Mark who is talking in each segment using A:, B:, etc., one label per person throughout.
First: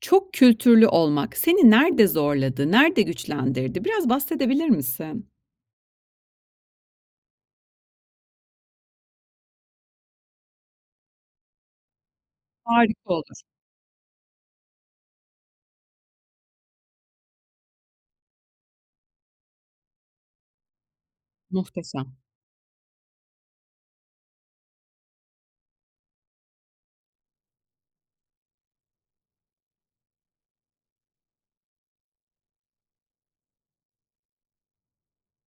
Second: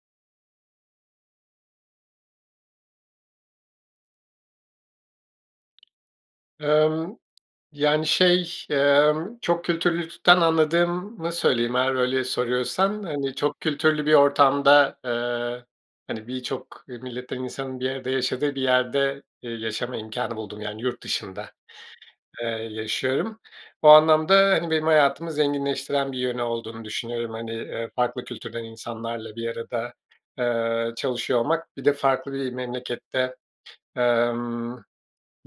A: Çok kültürlü olmak, seni nerede zorladı, nerede güçlendirdi? Biraz bahsedebilir misin?
B: Emm, yani, şey, emm, çok kültürlülükten anladığımı söyleyeyim. Eğer öyle
A: Harika
B: soruyorsan, hani,
A: olur.
B: çok kültürlü bir ortamda, eee, hani, birçok milletten insanın bir arada yaşadığı bir yerde, eee, yaşama imkânı buldum. Yani yurt dışında,
A: Muhteşem.
B: eee, yaşıyorum. O anlamda, hani, benim hayatımı zenginleştiren bir yönü olduğunu düşünüyorum. Hani, eee, farklı kültürden insanlarla bir arada, eee, çalışıyor olmak, bir de farklı bir memlekette, emm,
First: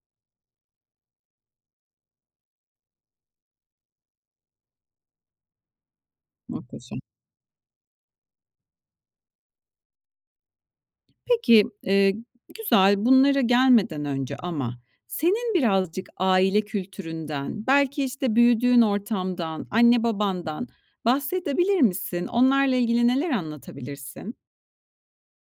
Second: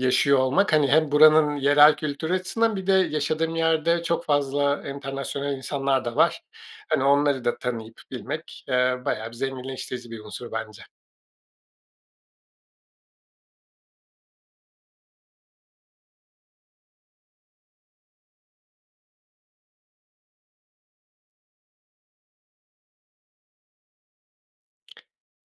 B: yaşıyor olmak, hani, hem buranın yerel kültürü açısından, bir de yaşadığım yerde çok fazla enternasyonal insanlar da var.
A: Muhteşem.
B: Hani, onları da tanıyıp bilmek, eee, bayağı bir zenginleştirici bir unsur bence.
A: Peki, eee, güzel. Bunlara gelmeden önce ama senin birazcık aile kültüründen belki, işte, büyüdüğün ortamdan, anne babandan bahsedebilir misin? Onlarla ilgili neler anlatabilirsin?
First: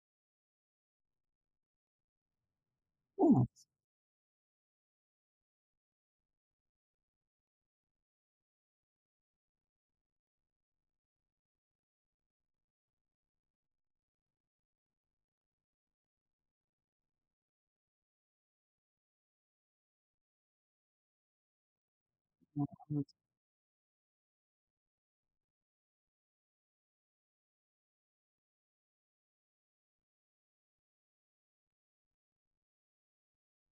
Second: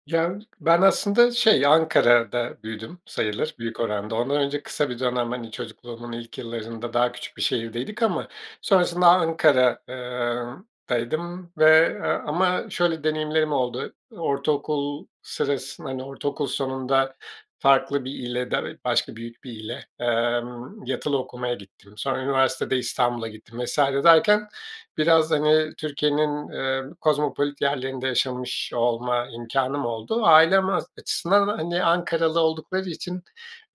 B: Ya, ben aslında, şey, Ankara'da büyüdüm
A: [unintelligible]
B: sayılır büyük oranda. Ondan önce kısa bir dönem, hani, çocukluğumun ilk yıllarında daha küçük bir şehirdeydik ama sonrasında Ankara ııı, daydım ve, ııı, ama şöyle deneyimlerim oldu, ortaokul sırasında, hani, ortaokul sonunda farklı bir ile da başka büyük bir ile, emm, yatılı okumaya gittim. Sonra
A: He,
B: üniversitede
A: anladım.
B: İstanbul'a gittim vs. derken biraz, hani, Türkiye'nin, eee, kozmopolit yerlerinde yaşamış olma imkânım oldu. Ailem az açısından, hani, Ankaralı oldukları için,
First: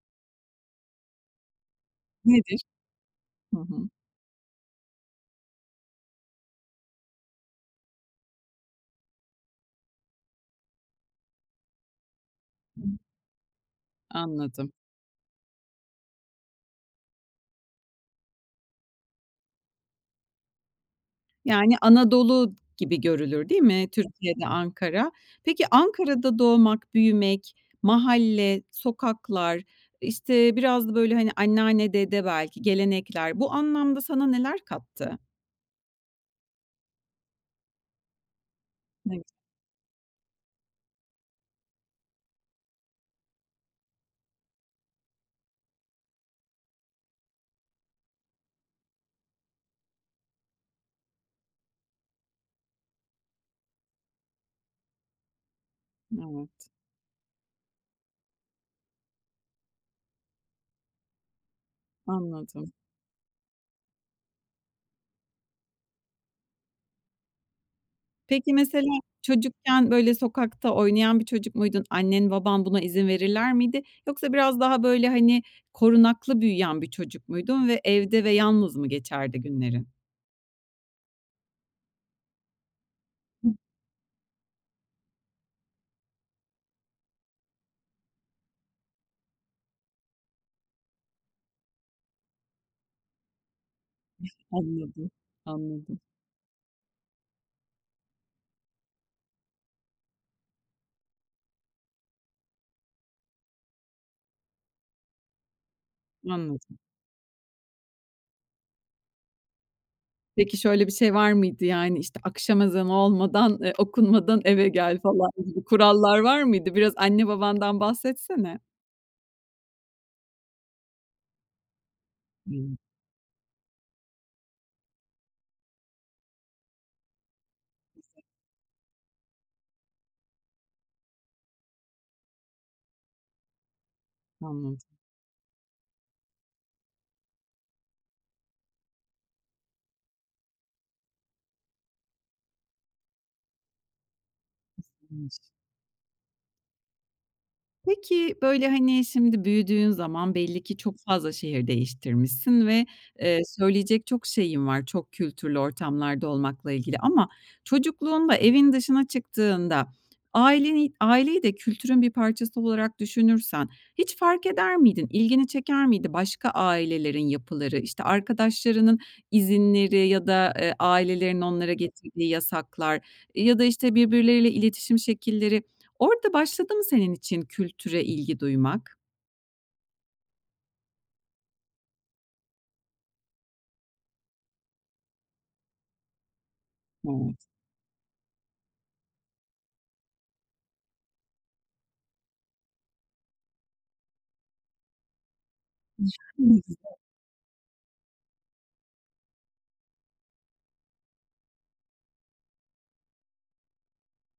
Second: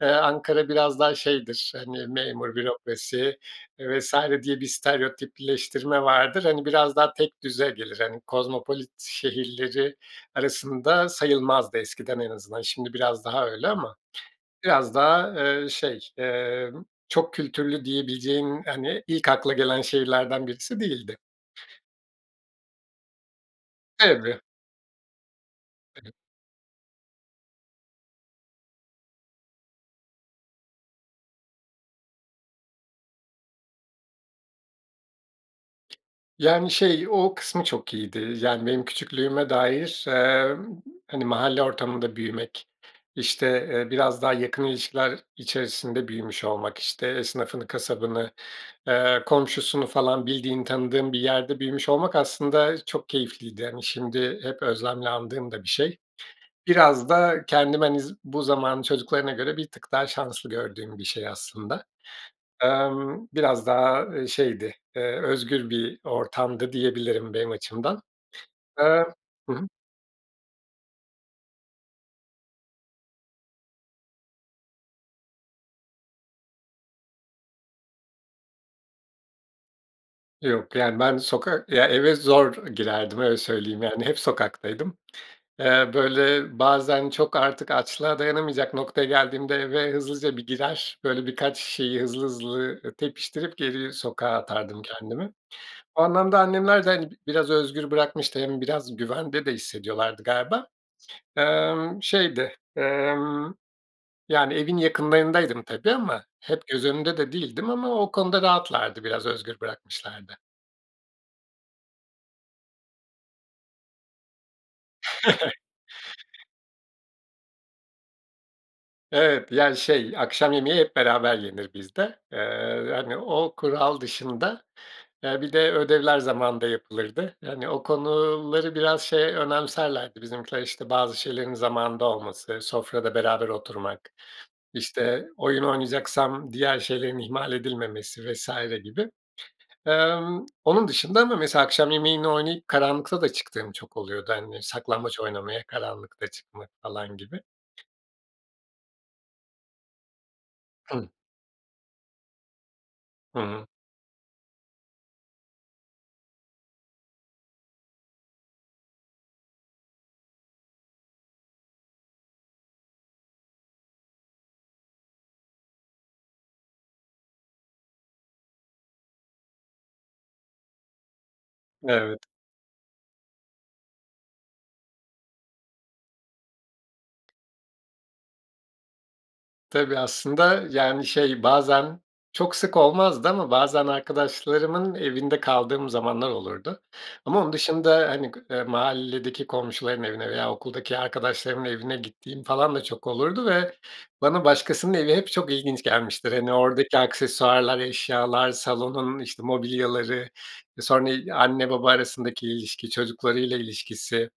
B: eee, Ankara biraz daha şeydir, hani, memur,
A: Nedir?
B: bürokrasi,
A: Hı hı.
B: eee, vs. diye bir stereotipleştirme vardır. Hani, biraz daha tekdüze gelir, hani, kozmopolit şehirleri arasında sayılmazdı, eskiden en azından. Şimdi biraz daha öyle ama
A: Anladım.
B: biraz daha, eee, şey, eee, çok kültürlü diyebileceğin, hani, ilk akla gelen şehirlerden birisi değildi.
A: Yani, Anadolu gibi görülür değil mi
B: Tabii.
A: Türkiye'de Ankara? Peki, Ankara'da doğmak, büyümek, mahalle, sokaklar, işte, biraz da, böyle, hani, anneanne, dede, belki gelenekler, bu anlamda sana neler kattı?
B: Yani, şey, o kısmı çok iyiydi. Yani, benim
A: [unintelligible]
B: küçüklüğüme dair, emm, hani, mahalle ortamında büyümek, işte, eee, biraz daha yakın ilişkiler içerisinde büyümüş olmak, işte, esnafını, kasabını, ııı, komşusunu falan bildiğin, tanıdığım bir yerde büyümüş olmak, aslında, çok keyifliydi. Hani, şimdi hep özlemle andığım da bir şey.
A: Evet.
B: Biraz da kendime, hani, z bu zamanın çocuklarına göre bir tık daha şanslı gördüğüm bir şey, aslında.
A: Anladım.
B: Imm, biraz daha, aaa, şeydi, ııı, özgür bir ortamdı diyebilirim benim açımdan.
A: Peki, mesela
B: Iıı Hı hı.
A: çocukken, böyle, sokakta oynayan bir çocuk muydun? Annen, baban buna izin verirler miydi? Yoksa biraz daha, böyle, hani, korunaklı büyüyen bir çocuk muydun ve evde ve yalnız mı geçerdi günlerin?
B: Yok, yani, ben bir sokak, ya, eve zor girerdim. Öyle söyleyeyim. Yani, hep sokaktaydım. Iıı, böyle, bazen çok artık açlığa dayanamayacak noktaya geldiğimde eve hızlıca bir girer. Böyle, birkaç şeyi hızlı hızlı tepiştirip geri sokağa atardım
A: Anladım.
B: kendimi.
A: Anladım.
B: O anlamda annemler de, hani, b biraz özgür bırakmıştı. Hem biraz güvende de hissediyorlardı galiba. Imm, şeydi, ımm, yani, evin yakınlarındaydım, tabii, ama hep
A: Anladım.
B: göz önünde de değildim ama o konuda rahatlardı, biraz özgür bırakmışlardı.
A: Peki, şöyle bir şey var mıydı? Yani, işte, akşam ezanı olmadan, eee, okunmadan eve gel falan gibi kurallar var mıydı? Biraz anne, babandan bahsetsene.
B: Evet, yani, şey, akşam yemeği hep beraber yenir bizde.
A: [unintelligible]
B: Eee, hani, o kural dışında, eee, bir de ödevler zamanında yapılırdı. Yani, o konuları biraz, şey, önemserlerdi bizimkiler, işte, bazı şeylerin zamanında olması, sofrada beraber oturmak,
A: Anladım.
B: işte, oyun oynayacaksam diğer şeylerin ihmal edilmemesi vs. gibi. Emm, onun dışında ama mesela akşam yemeğini oynayıp, karanlıkta da çıktığım çok oluyordu. Hani, saklambaç
A: [unintelligible]
B: oynamaya karanlıkta çıkmak falan gibi.
A: Peki, böyle, hani, şimdi büyüdüğün zaman belli ki çok
B: Hıh.
A: fazla şehir değiştirmişsin ve,
B: Hı
A: eee,
B: hı.
A: söyleyecek çok şeyin var. Çok kültürlü ortamlarda olmakla ilgili ama çocukluğunda evin dışına çıktığında aileni aileyi de kültürün bir parçası olarak düşünürsen hiç fark eder miydin? İlgini çeker miydi, başka ailelerin yapıları? İşte, arkadaşlarının izinleri ya da, eee, ailelerin onlara
B: Evet.
A: getirdiği yasaklar ya da, işte, birbirleriyle iletişim şekilleri, orada başladı mı senin için kültüre ilgi duymak?
B: Tabii aslında, yani, şey bazen, çok sık olmazdı ama bazen arkadaşlarımın evinde kaldığım zamanlar olurdu
A: [unintelligible]
B: ama onun dışında, hani, gı eee, mahalledeki komşuların evine veya okuldaki arkadaşlarımın evine gittiğim falan da çok olurdu ve bana başkasının evi hep çok ilginç gelmiştir. Hani, oradaki
A: [unintelligible]
B: aksesuarlar, eşyalar, salonun, işte, mobilyaları, sonra i anne baba arasındaki ilişki, çocuklarıyla ilişkisi.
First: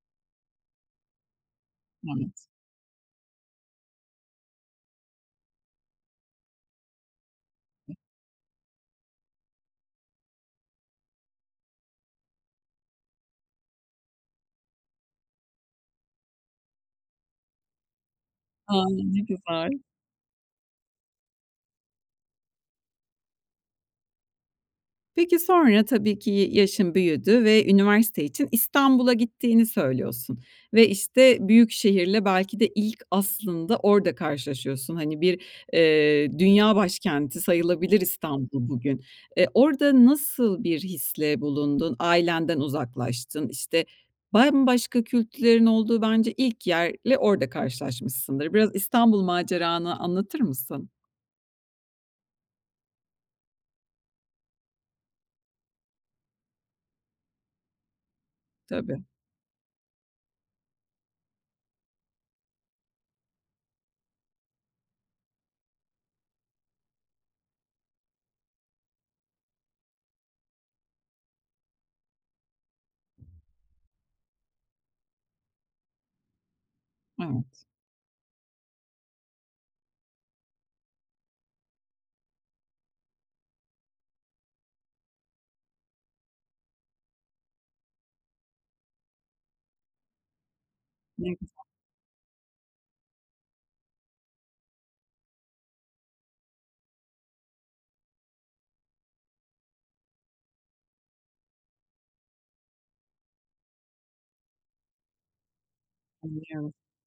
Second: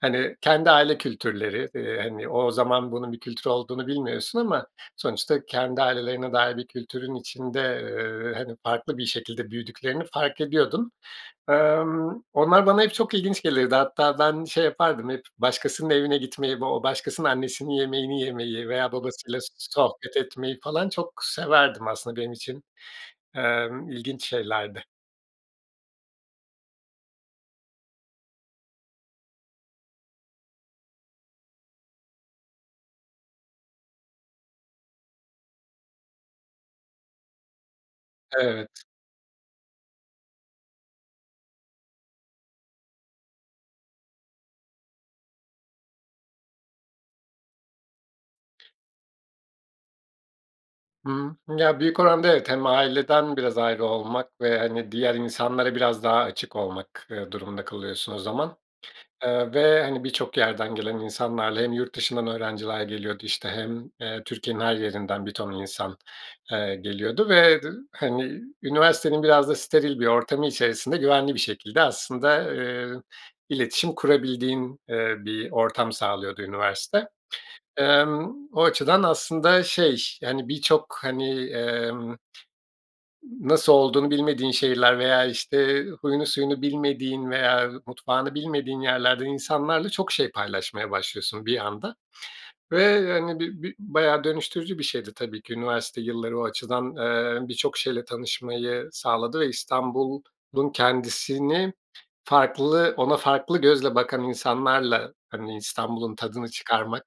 B: Hani, kendi aile kültürleri, eee, hani,
A: Evet.
B: o zaman bunun bir kültür olduğunu bilmiyorsun ama sonuçta kendi ailelerine dair bir kültürün içinde,
A: [unintelligible]
B: eee, hani, farklı bir şekilde büyüdüklerini fark ediyordum. Emm, onlar bana hep çok ilginç gelirdi. Hatta ben şey yapardım, hep başkasının evine gitmeyi, o başkasının annesinin yemeğini yemeyi
A: A!
B: veya
A: Ne
B: babasıyla so
A: güzel.
B: sohbet etmeyi falan çok severdim aslında benim için, emm, ilginç şeylerdi.
A: Peki, sonra, tabii ki y yaşın büyüdü ve üniversite için İstanbul'a gittiğini söylüyorsun ve, işte, büyük şehirle belki de ilk aslında orada karşılaşıyorsun. Hani, bir, eee, dünya başkenti sayılabilir İstanbul
B: Evet.
A: bugün. Eee, orada nasıl bir hisle bulundun? Ailenden uzaklaştın, işte, bambaşka kültürlerin olduğu bence ilk yerle orada karşılaşmışsındır. Biraz İstanbul maceranı anlatır mısın?
B: Hı, ya, büyük oranda, evet. Hem aileden biraz ayrı olmak ve, hani, diğer insanlara biraz daha açık olmak, eee, durumunda kalıyorsun o zaman.
A: Tabii.
B: Eee, ve, hani, birçok yerden gelen insanlarla hem yurt dışından öğrenciler geliyordu, işte, hem, eee, Türkiye'nin her yerinden bir ton insan, eee, geliyordu ve dı hani, üniversitenin biraz da steril bir ortamı içerisinde güvenli bir şekilde aslında, eee, iletişim kurabildiğin, eee, bir ortam sağlıyordu üniversite.
A: Evet.
B: Emm, o açıdan aslında şey, hani, birçok, hani, emm, nasıl olduğunu bilmediğin şehirler veya, işte, huyunu suyunu bilmediğin veya mutfağını bilmediğin yerlerden insanlarla çok şey paylaşmaya
A: Ne
B: başlıyorsun bir
A: güzel.
B: anda ve, hani, bi bi bayağı dönüştürücü bir şeydi tabii ki üniversite yilları o açıdan. Eee, birçok şeyle tanışmayı sağladı ve İstanbul'un kendisini farklı, ona farklı gözle bakan insanlarla, hani, İstanbul'un tadını
A: Anlıyorum.
B: çıkarmak,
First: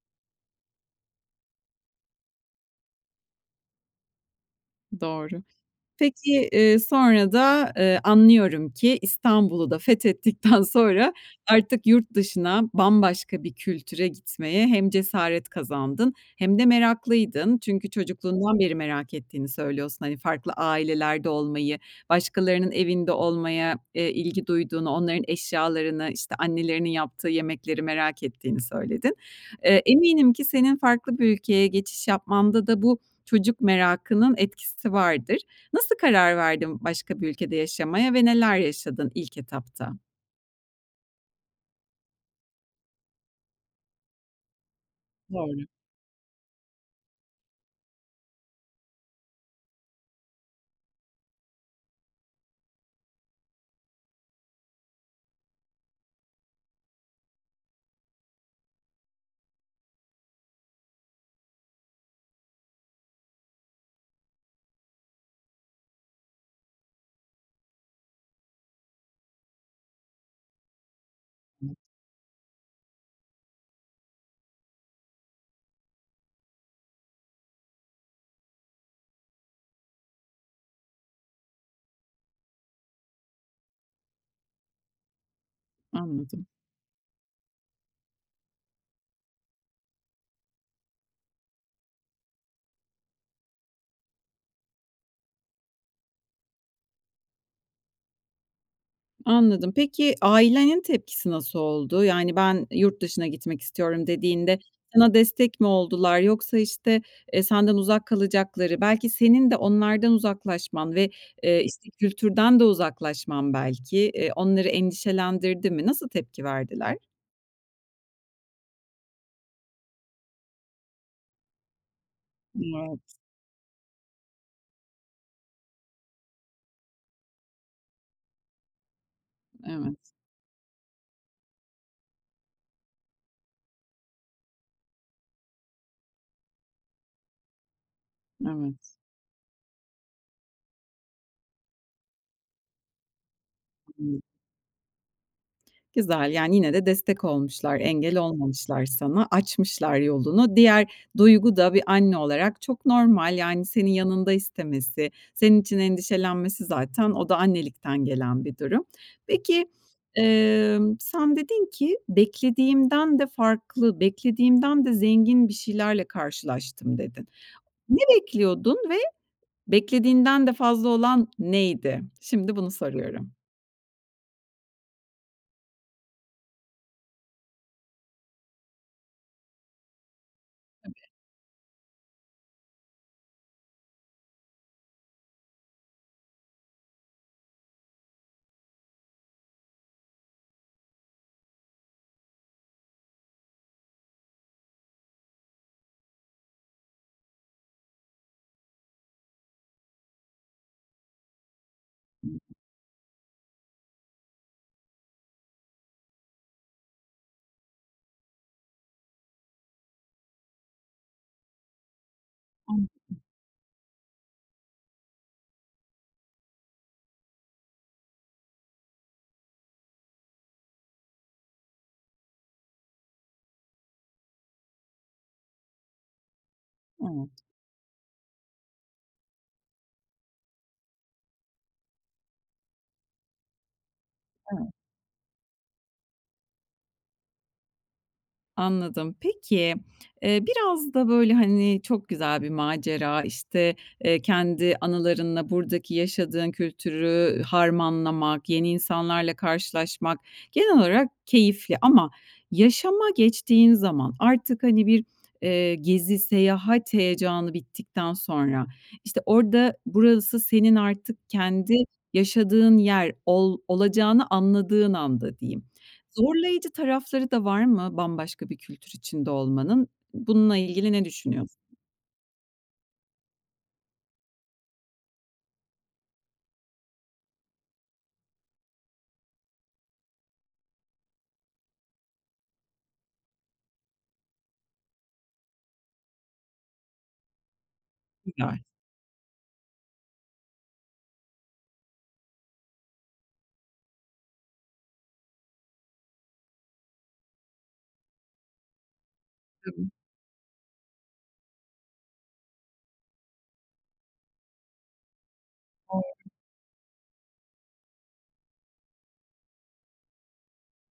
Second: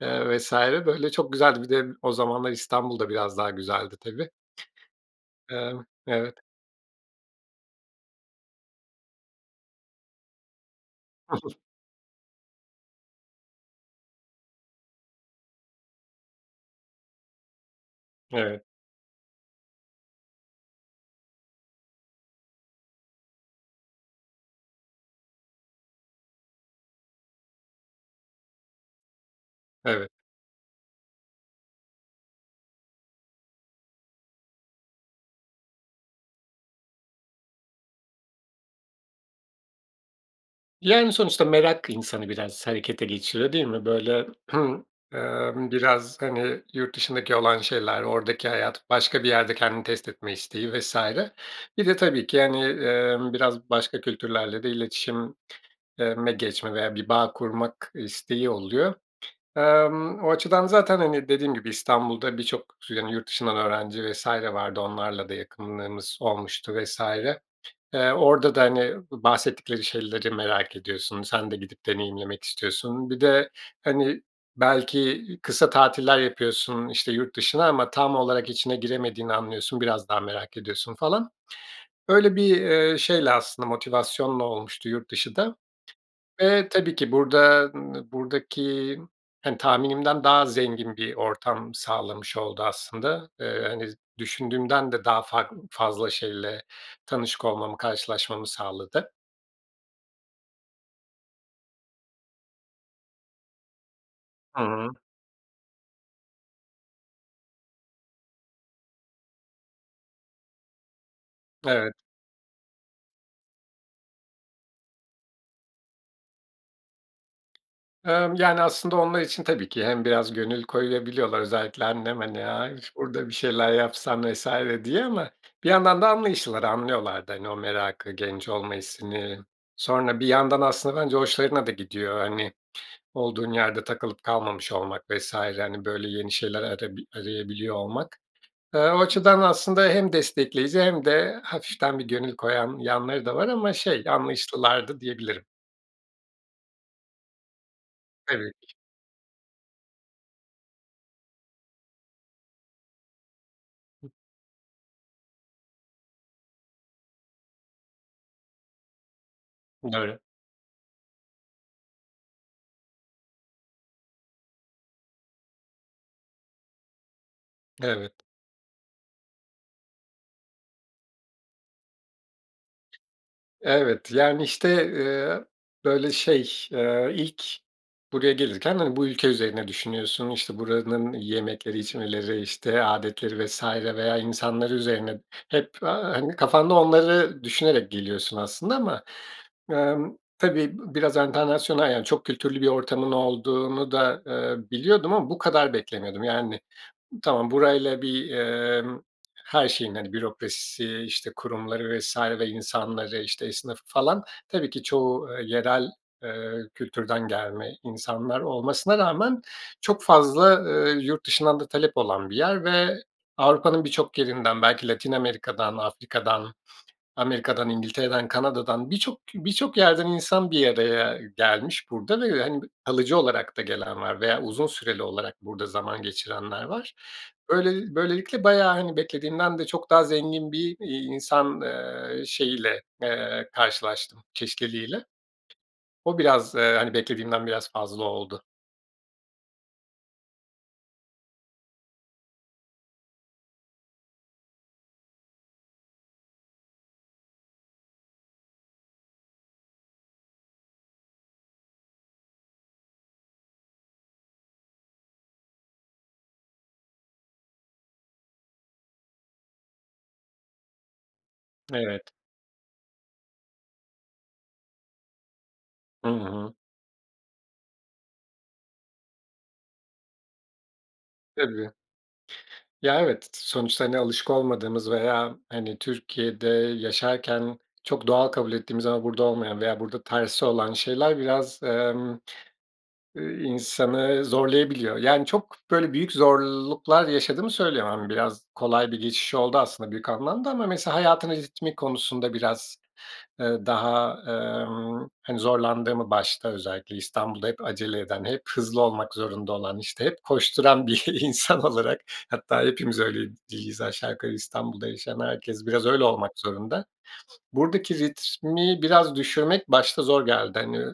B: eee, vs. böyle, çok güzeldi. Bir de o zamanlar İstanbul da biraz daha güzeldi tabii.
A: Doğru.
B: Emm, evet.
A: Peki, eee, sonra da, ııı, anlıyorum ki, İstanbul'u da fethettikten sonra
B: [unintelligible]
A: artık yurt dışına, bambaşka bir kültüre gitmeye hem cesaret kazandın hem de meraklıydın. Çünkü çocukluğundan
B: Evet.
A: beri merak ettiğini söylüyorsun, hani, farklı ailelerde olmayı, başkalarının evinde olmaya, eee, ilgi duyduğunu, onların eşyalarını, işte, annelerinin yaptığı yemekleri merak ettiğini söyledin. Eee,
B: Evet.
A: eminim ki senin farklı bir ülkeye geçiş yapmanda da bu çocuk merakının etkisi vardır. Nasıl karar verdin başka bir ülkede yaşamaya ve neler yaşadın ilk etapta?
B: Yani, sonuçta merak insanı biraz harekete geçiriyor, değil mi? Böyle,
A: Doğru.
B: ımm, biraz, hani, yurt dışındaki olan şeyler, oradaki hayat, başka bir yerde kendini test etme isteği vs. Bir de tabii ki hani, ımm, biraz başka kültürlerle de iletişim eee, me geçme veya bir bağ kurmak isteği oluyor. Emm, o açıdan zaten, hani, dediğim gibi İstanbul'da birçok, yani, yurt dışından öğrenci vs. vardı. Onlarla da yakınlığımız olmuştu vs. Eee, orada da, hani, bahsettikleri şeyleri merak ediyorsun, sen de gidip deneyimlemek istiyorsun. Bir de, hani, belki kısa tatiller yapıyorsun, işte, yurt dışına ama tam olarak içine giremediğini anlıyorsun. Biraz daha merak ediyorsun falan. Öyle bir, ııı, şeyle aslında motivasyonla olmuştu yurt dışı da.
A: Anladım.
B: Eee, tabii ki burada, ımm, buradaki, hani, tahminimden daha zengin bir ortam sağlamış oldu aslında. Eee, hani, düşündüğümden de daha fark fazla şeyle tanışık olmamı, karşılaşmamı sağladı.
A: Anladım. Peki, ailenin tepkisi nasıl oldu? Yani, "Ben, yurt dışına gitmek istiyorum" dediğinde
B: Hı hı.
A: sana destek mi oldular yoksa, işte, eee, senden uzak kalacakları, belki senin de onlardan uzaklaşman ve, eee, işte,
B: Evet.
A: kültürden de uzaklaşman belki, eee, onları endişelendirdi mi? Nasıl tepki verdiler?
B: Emm, yani, aslında onlar için tabii ki hem biraz gönül koyabiliyorlar. Özellikle annem, hani,
A: N
B: aaa, "İş
A: evet.
B: burada bir şeyler yapsan." vs. diye ama bir yandan da anlayışlılar, anlıyorlar da, hani, o merakı, genç olma hissini.
A: Evet.
B: Sonra bir yandan aslında bence hoşlarına da gidiyor. Hani, olduğun yerde takılıp kalmamış olmak vs. hani, böyle, yeni şeyler arabi arayabiliyor olmak. Eee,
A: Evet.
B: o açıdan aslında hem destekleyici hem de hafiften bir gönül koyan yanları da var ama, şey,
A: [unintelligible]
B: anlayışlılardı, diyebilirim.
A: Güzel. Yani, yine de destek olmuşlar, engel
B: Tabii ki.
A: olmamışlar sana, açmışlar yolunu. Diğer duygu da bir anne olarak çok normal. Yani, senin yanında istemesi, senin için endişelenmesi zaten o da annelikten gelen bir durum. Peki,
B: Doğru.
A: emm, sen dedin ki, "beklediğimden de farklı, beklediğimden de zengin bir şeylerle karşılaştım" dedin. Ne
B: Evet.
A: bekliyordun ve beklediğinden de fazla olan neydi? Şimdi bunu soruyorum.
B: Evet, yani, işte, eee, böyle, şey, eee, ilk buraya gelirken, hani, bu ülke üzerine düşünüyorsun. İşte,
A: Tabii.
B: buranın yemekleri, içmeleri, işte, âdetleri vs. veya insanları üzerine hep, aaa, hani, kafanda onları düşünerek geliyorsun aslında ama, emm, tabii b biraz enternasyonal yani çok kültürlü bir ortamın olduğunu da, eee, biliyordum ama bu kadar beklemiyordum. Yani, tamam, burayla bir, emm, her şeyin, hani, bürokrasisi, işte, kurumları vs.
A: [unintelligible]
B: insanları, işte, esnafı falan tabii ki çoğu, eee, yerel, eee, kültürden gelme insanlar olmasına rağmen çok fazla, eee, yurt dışından da talep olan bir yer ve
A: Anladım.
B: Avrupa'nın birçok yerinden belki Latin Amerika'dan, Afrika'dan, Amerika'dan, İngiltere'den, Kanada'dan birçok birçok yerden insan bir araya gelmiş burada ve, hani, b kalıcı olarak da gelen var veya uzun süreli olarak burada zaman geçirenler var.
A: Evet.
B: Böyle böylelikle bayağı, hani, beklediğimden de çok daha zengin bir, iii, insan, eee, şeyiyle, eee, karşılaştım
A: Evet.
B: çeşitliliğiyle. O biraz, eee, hani, beklediğimden biraz fazla oldu.
A: Anladım. Peki, eee, biraz da, böyle, hani, çok güzel bir macera, işte, eee, kendi anılarınla buradaki yaşadığın kültürü harmanlamak, yeni insanlarla karşılaşmak genel olarak keyifli ama yaşama geçtiğin zaman artık, hani, bir, eee, gezi, seyahat heyecanı bittikten sonra, işte, orada, burası senin artık kendi
B: Evet.
A: yaşadığın yer ol olacağını anladığın anda diyeyim,
B: Hı hı.
A: zorlayıcı tarafları da var mı bambaşka bir kültür içinde olmanın? Bununla ilgili ne düşünüyorsun?
B: Tabii. Ya, evet, t t sonuçta, hani, alışık olmadığımız veya, hani, Türkiye'de yaşarken çok doğal kabul ettiğimiz ama burada olmayan veya burada tersi olan şeyler biraz, emm, ııı, insanı zorlayabiliyor. Yani, çok, böyle, büyük zorluklar yaşadığımı söyleyemem. Biraz
A: Güzel.
B: kolay bir geçiş oldu aslında büyük anlamda ama mesela hayatımın ritmi konusunda biraz, eee, daha, emm, hani, zorlandığımı, başta özellikle İstanbul'da hep acele eden, hep hızlı olmak zorunda olan,
A: Tabii.
B: işte, hep koşturan bir insan olarak hatta hepimiz öyle diyiz aşağı yukarı İstanbul'da yaşayan herkes biraz öyle
A: Anladım.
B: olmak zorunda. Buradaki ritmi biraz düşürmek başta zor geldi. Hani,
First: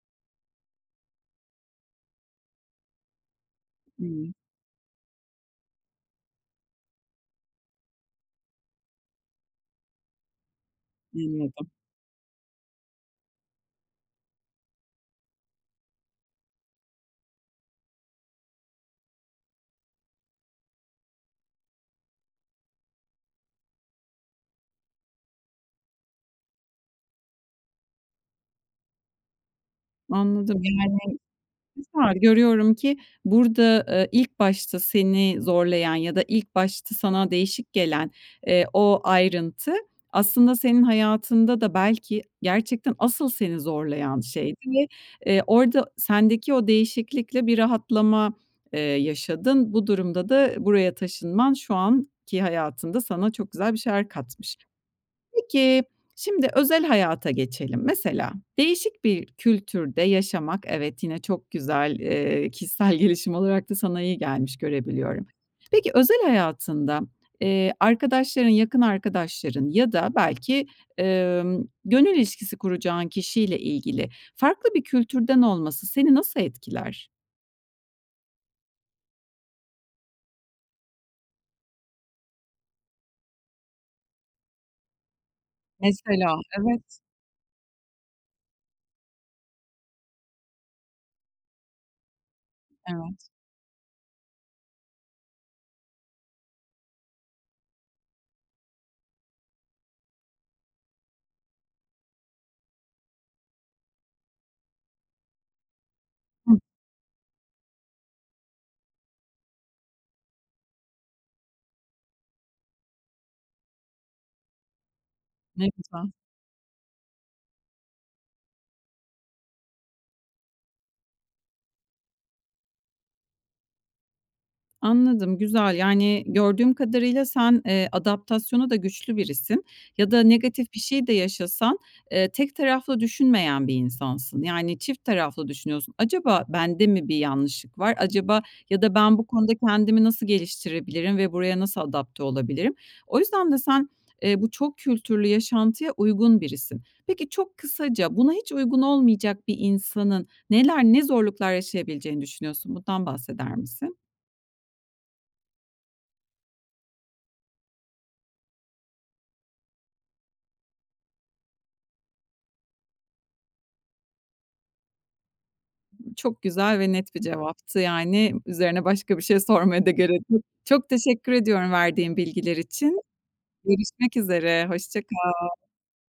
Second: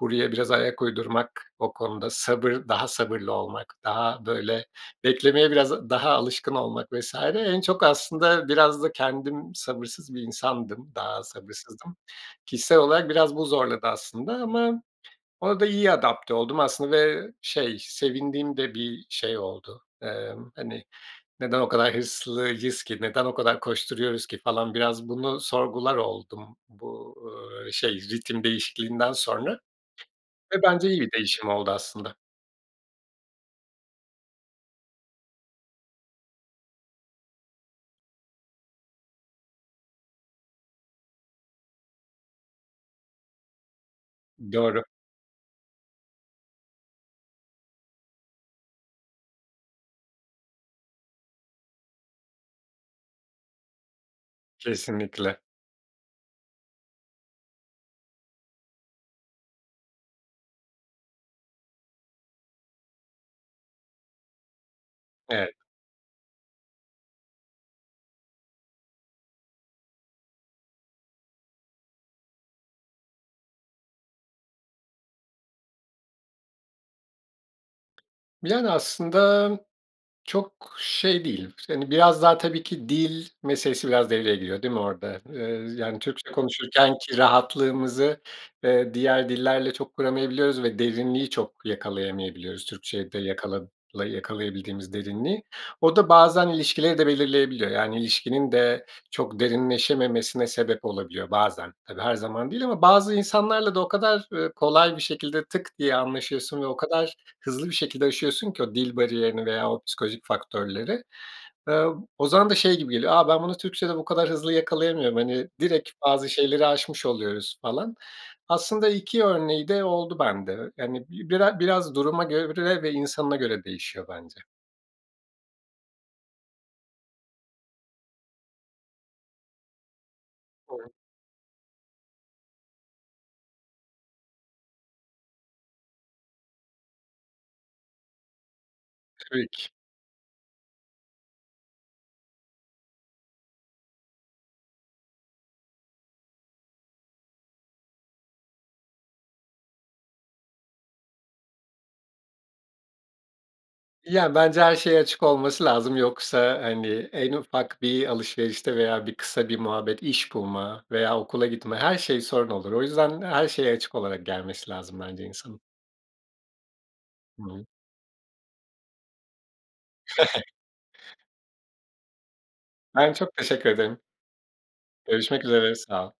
B: buraya biraz ayak uydurmak, o konuda sabır, daha sabırlı olmak, daha,
A: Hıı.
B: böyle, beklemeye biraz daha alışkın olmak vs. En çok aslında biraz da kendim sabırsız bir insandım. Daha
A: Anladım.
B: sabırsızdım. Kişisel olarak biraz bu zorladı aslında ama ona da iyi adapte oldum aslında ve, şey, sevindiğim de bir şey oldu. Emm, hani, "Neden o kadar hırslıyız ki, neden o kadar koşturuyoruz ki?" falan biraz bunu sorgular oldum. Bu, ööö, şey, ritim değişikliğinden sonra
A: Anladım.
B: ve bence
A: Yani,
B: iyi bir değişim oldu aslında.
A: güzel, görüyorum ki burada, eee, ilk başta seni zorlayan ya da ilk başta sana değişik gelen, eee, o ayrıntı aslında senin hayatında da belki gerçekten asıl seni zorlayan şeydi
B: Doğru.
A: ve, eee, orada sendeki o değişiklikle bir rahatlama, eee, yaşadın. Bu durumda da buraya taşınman şu anki hayatında sana çok güzel bir şeyler katmış.
B: Kesinlikle.
A: Peki, şimdi özel hayata geçelim. Mesela değişik bir kültürde yaşamak, evet, yine çok güzel, eee, kişisel gelişim olarak da sana iyi gelmiş, görebiliyorum.
B: Evet.
A: Peki, özel hayatında, eee, arkadaşların, yakın arkadaşların ya da belki, emm, gönül ilişkisi kuracağın kişiyle ilgili farklı bir kültürden olması seni nasıl etkiler?
B: Yani, aslında çok şey değil. Hani, biraz daha tabii ki dil meselesi biraz devreye giriyor, değil mi orada? Iıı, yani, Türkçe
A: Mesela, evet.
B: konuşurkenki rahatlığımızı, eee, diğer dillerle çok kuramayabiliyoruz ve derinliği çok yakalayamayabiliyoruz Türkçe'de
A: Evet.
B: yakala yakalayabildiğimiz derinliği. O da bazen ilişkileri de belirleyebiliyor. Yani ilişkinin de çok derinleşememesine sebep olabiliyor bazen. Tabii her zaman değil ama bazı insanlarla da o kadar, ııı, kolay bir şekilde tık diye
A: Hı.
B: anlaşıyorsun ve o kadar hızlı bir şekilde aşıyorsun ki o dil bariyerini veya o psikolojik faktörleri. Iıı, o zaman da şey gibi geliyor. A, ben bunu Türkçede bu kadar hızlı yakalayamıyorum. Hani,
A: Ne
B: direkt
A: güzel.
B: bazı şeyleri aşmış oluyoruz falan. Aslında 2 örneği de oldu bende, yani, bi bira biraz duruma göre ve insanına göre değişiyor bence.
A: Anladım, güzel. Yani, gördüğüm kadarıyla sen, eee, adaptasyonu da güçlü birisin. Ya da negatif bir
B: Doğru.
A: şey de yaşasan, eee, tek taraflı düşünmeyen bir insansın. Yani, çift taraflı düşünüyorsun, acaba bende mi bir yanlışlık var? Acaba ya da ben bu
B: Tabii
A: konuda
B: ki.
A: kendimi nasıl geliştirebilirim ve buraya nasıl adapte olabilirim? O yüzden de sen, eee, bu çok kültürlü yaşantıya uygun birisin. Peki, çok kısaca, buna hiç uygun olmayacak bir insanın neler, ne zorluklar yaşayabileceğini düşünüyorsun? Bundan bahseder misin?
B: Ya, bence her şeye açık olması lazım. Yoksa, hani, en ufak bir alışverişte veya bir kısa bir muhabbet, iş bulma veya okula gitme, her şey sorun olur. O yüzden her şeye açık olarak gelmesi lazım bence insanın.
A: Çok güzel ve net bir
B: Hı hı.
A: cevaptı. Yani, üzerine başka bir şey sormaya da gerek yok. Çok teşekkür ediyorum verdiğin bilgiler için.
B: Ben çok teşekkür ederim.
A: Görüşmek üzere. Hoşça
B: Görüşmek
A: kal.
B: üzere, sağ ol.